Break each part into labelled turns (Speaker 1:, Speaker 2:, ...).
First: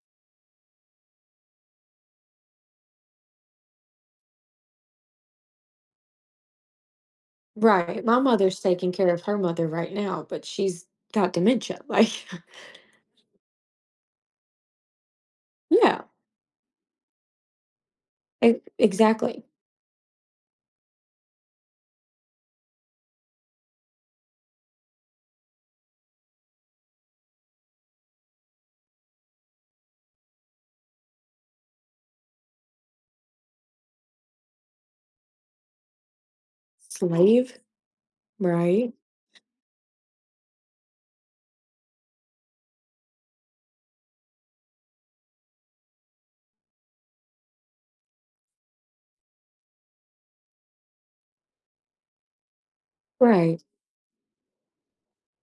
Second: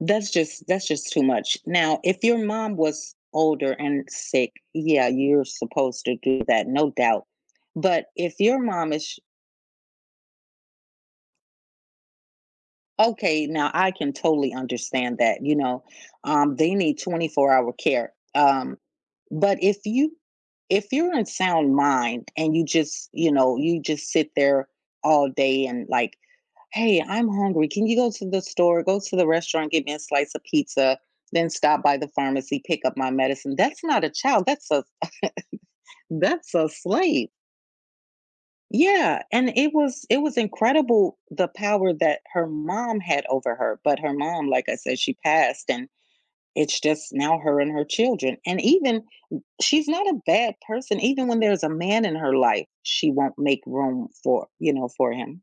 Speaker 1: That's just that's just too much. Now, if your mom was older and sick, yeah, you're supposed to do that, no doubt.
Speaker 2: Right.
Speaker 1: But
Speaker 2: My
Speaker 1: if your
Speaker 2: mother's taking
Speaker 1: mom is
Speaker 2: care
Speaker 1: j
Speaker 2: of her mother right now, but she's got dementia, like
Speaker 1: Okay, now, I can totally understand that, you know,
Speaker 2: Yeah.
Speaker 1: um, they need twenty-four-hour care.
Speaker 2: E
Speaker 1: Um,
Speaker 2: exactly.
Speaker 1: but if you if you're in sound mind and you just you know, you just sit there all day and, like, "Hey, I'm hungry. Can you go to the store, go to the restaurant, get me a slice of pizza, then stop by the pharmacy, pick up my medicine." That's not a child, that's a that's a slave.
Speaker 2: Slave, right?
Speaker 1: Yeah. And it was it was incredible, the power that her mom had over her, but her mom, like I said, she passed and it's just now her and her children. And even m she's not a bad person. Even when there's a man in her life, she won't make
Speaker 2: Right.
Speaker 1: room for, you know, for him.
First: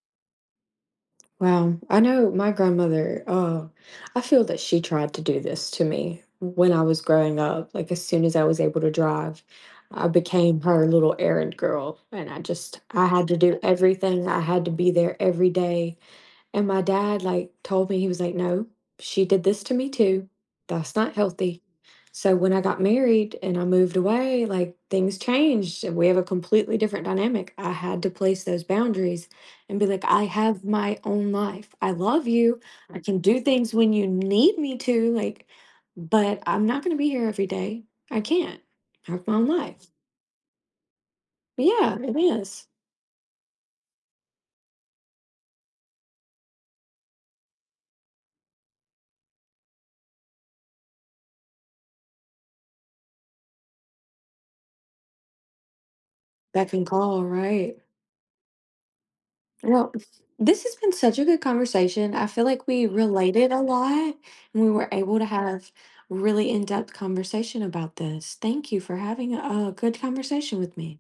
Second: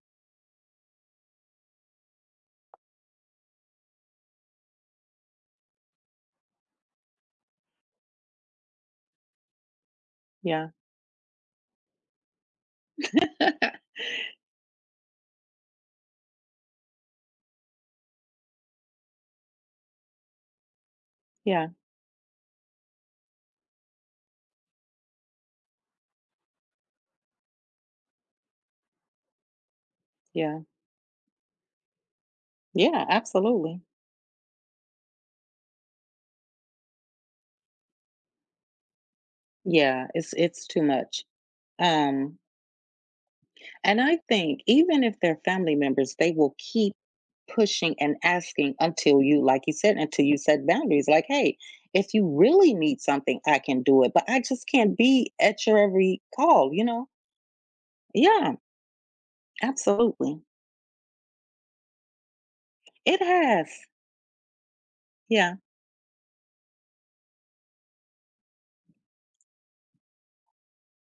Speaker 2: Wow, I know my grandmother, uh I feel that she tried to do this to me when I was growing up. Like, as soon as I was able to drive, I became
Speaker 1: Yeah.
Speaker 2: her little errand girl, and I just I had to do everything. I had to be there every day. And my dad, like, told me, he was like, "No, she did this to me too. That's not healthy."
Speaker 1: Yeah.
Speaker 2: So, when I got married and I moved away, like, things changed and we have a completely different dynamic. I had to place those boundaries and be like, "I
Speaker 1: Yeah.
Speaker 2: have my own life. I love you. I
Speaker 1: Yeah,
Speaker 2: can do things
Speaker 1: absolutely.
Speaker 2: when you need me to, like, but I'm not going to be here every day. I can't. I have my own life."
Speaker 1: Yeah, it's it's too much.
Speaker 2: Yeah, it
Speaker 1: Um
Speaker 2: is.
Speaker 1: And I think even if they're family members, they will keep pushing and asking until you like you said, until you set boundaries like, "Hey, if you really need something, I can do it, but I just can't be at your every
Speaker 2: Beck
Speaker 1: call, you
Speaker 2: and
Speaker 1: know?"
Speaker 2: call, right.
Speaker 1: Yeah.
Speaker 2: Well,
Speaker 1: Absolutely.
Speaker 2: this has been such a good conversation. I feel like we
Speaker 1: It
Speaker 2: related a
Speaker 1: has.
Speaker 2: lot and we were able to
Speaker 1: Yeah.
Speaker 2: have really in-depth conversation about this. Thank you for having a, uh, good conversation with me.